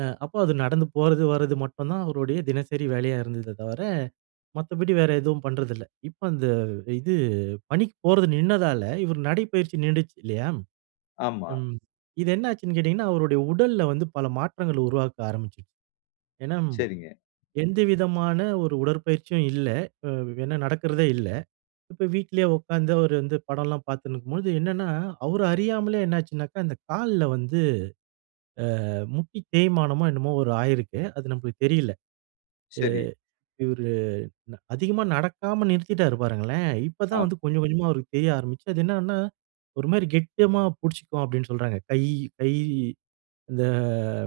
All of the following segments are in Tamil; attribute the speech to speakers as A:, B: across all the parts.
A: அ அப்போ அது நடந்து போறது வரது மட்டும் தான் அவருடைய தினசரி வேலையா இருந்ததே தவிர, மத்தபடி வேற எதுவும் பண்றதில்ல. இப்ப அந்த இது பணிக்கு போறது நின்னதால இவரு நடைப்பயிற்சி நின்டுச்சு இல்லயா!
B: ஆமா.
A: ம். இது என்ன ஆச்சுன்னு கேட்டீங்கன்னா, அவருடைய உடல்ல வந்து பல மாற்றங்கள் உருவாக்க ஆரம்பிச்சிருச்சு. ஏன்னா,
B: சரிங்க.
A: எந்தவிதமான ஒரு உடற்பயிற்சியும் இல்ல. அ என்ன நடக்கிறதே இல்ல. இப்ப வீட்லே உட்கார்ந்து அவரு வந்து படம்லாம் பார்த்துன்னு இருக்கும்போது, என்னன்னா அவர அறியாமலே என்ன ஆச்சுனாக்கா அந்த கால்ல வந்து, ஆ முட்டி தேய்மானமோ! என்னமோ! ஒரு ஆகியிருக்கு. அது நமக்கு தெரியல. அ
B: சரி.
A: இவரு அதிகமா நடக்காம நிறுத்திட்டாரு பாருங்களேன். இப்ப தான்
B: அ.
A: வந்து கொஞ்சம், கொஞ்சமா அவருக்கு தெரிய ஆரம்பிச்சது. அது என்னனா, ஒருமாரி கெட்டியமா பிடிச்சிக்குவோம் அப்பிடின்னு சொல்றாங்க. கை கை இந்த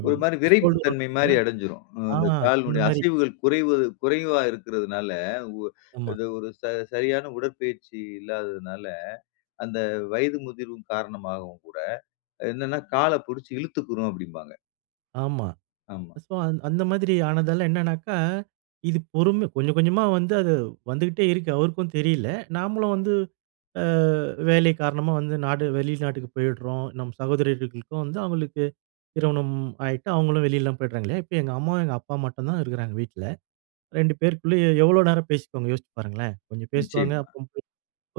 B: ஒரு மாதிரி விறைப்பு
A: ஷோல்டர்
B: தன்மைமாரி
A: [unintelligible]
B: அடஞ்சிரும். அ
A: ஆ,
B: இந்த கால்னுடைய
A: அந்தமாரி.
B: அசைவுகள் குறைவது குறைவா இருக்கிறதுனால, உ
A: ஆமா.
B: அது ஒரு ச சரியான உடற்பயிற்சி இல்லாததனால அந்த வயது முதிர்வு காரணமாகவும் கூட என்னன்னா கால பிடுச்சு இழுத்துக்குறும் அப்பிடிம்பாங்க.
A: ஆமா.
B: ஆமா.
A: ஸோ, அ அந்த மாதிரி ஆனதால என்னன்னாக்கா, இது பொறுமை கொஞ்சம் கொஞ்சமா வந்து அது வந்துக்கிட்டே இருக்கு. அவருக்கும் தெரியல. நாமளும் வந்து, ஆ வேலை காரணமா வந்து நாடு வெளிநாட்டுக்கு போயிடுறோம். நம்ம சகோதரிகளுக்கும் வந்து அவுங்களுக்கு திருமணம் ஆயிட்டு அவுங்களும் வெளில்லாம் போயிட்றாங்க. இல்லயா! இப்ப எங்க அம்மாவும் எங்க அப்பா மட்டும் தான் இருக்கிறாங்க வீட்ல. 2 பேருக்குள்ளேயே எவ்ளோ நேரம் பேசிக்குவாங்க யோசிச்சு பாருங்களேன்! கொஞ்சம் பேசுவாங்க.
B: நிச்சயமா.
A: அப்ப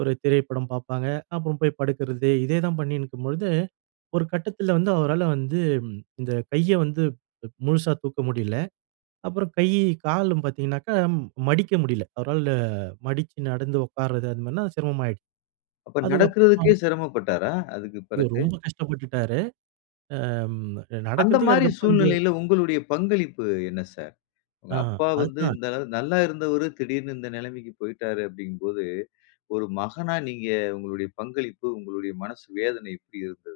A: ஒரு திரைப்படம் பார்ப்பாங்க. அப்புறம் போய் படுக்கிறது. இதே தான் பண்ணின்னு இருக்கும்பொழுது, ஒரு கட்டத்தில வந்து அவரால வந்து இந்த கைய வந்து முழுசா தூக்க முடியல. அப்புறம் கை, காலும் பாத்தங்கனாக்க, மடிக்க முடியல. அவரால மடிச்சு நடந்து உட்கார்றது அந்தமாரிலாம் சிரமமாயிடுச்சு.
B: அப்ப
A: அதுக்கு அப்புறம்
B: நடக்குறதுக்கே சிரமப்பட்டாரா? அதுக்குப்
A: ஐயோ!
B: பிறகு.
A: ரொம்ப கஷ்டப்பட்டுட்டாரு. ஆ, அம் நடக்கிறதுக்கே
B: அந்தமாரி
A: அதுக்கு அப்பறம் இந்த
B: சூழ்நிலையில உங்களுடைய பங்களிப்பு என்ன சார்? உங்க
A: ஆ.
B: அப்பா வந்து
A: அதுதான்.
B: இந்த அள நல்லா இருந்தவரு திடீர்னு இந்த நிலைமைக்கு போயிட்டாரு அப்பிடிங்கம்போது, ஒரு மகனா நீங்க உங்களுடைய பங்களிப்பு உங்களுடைய மனசு வேதனை எப்பிடி இருந்தது?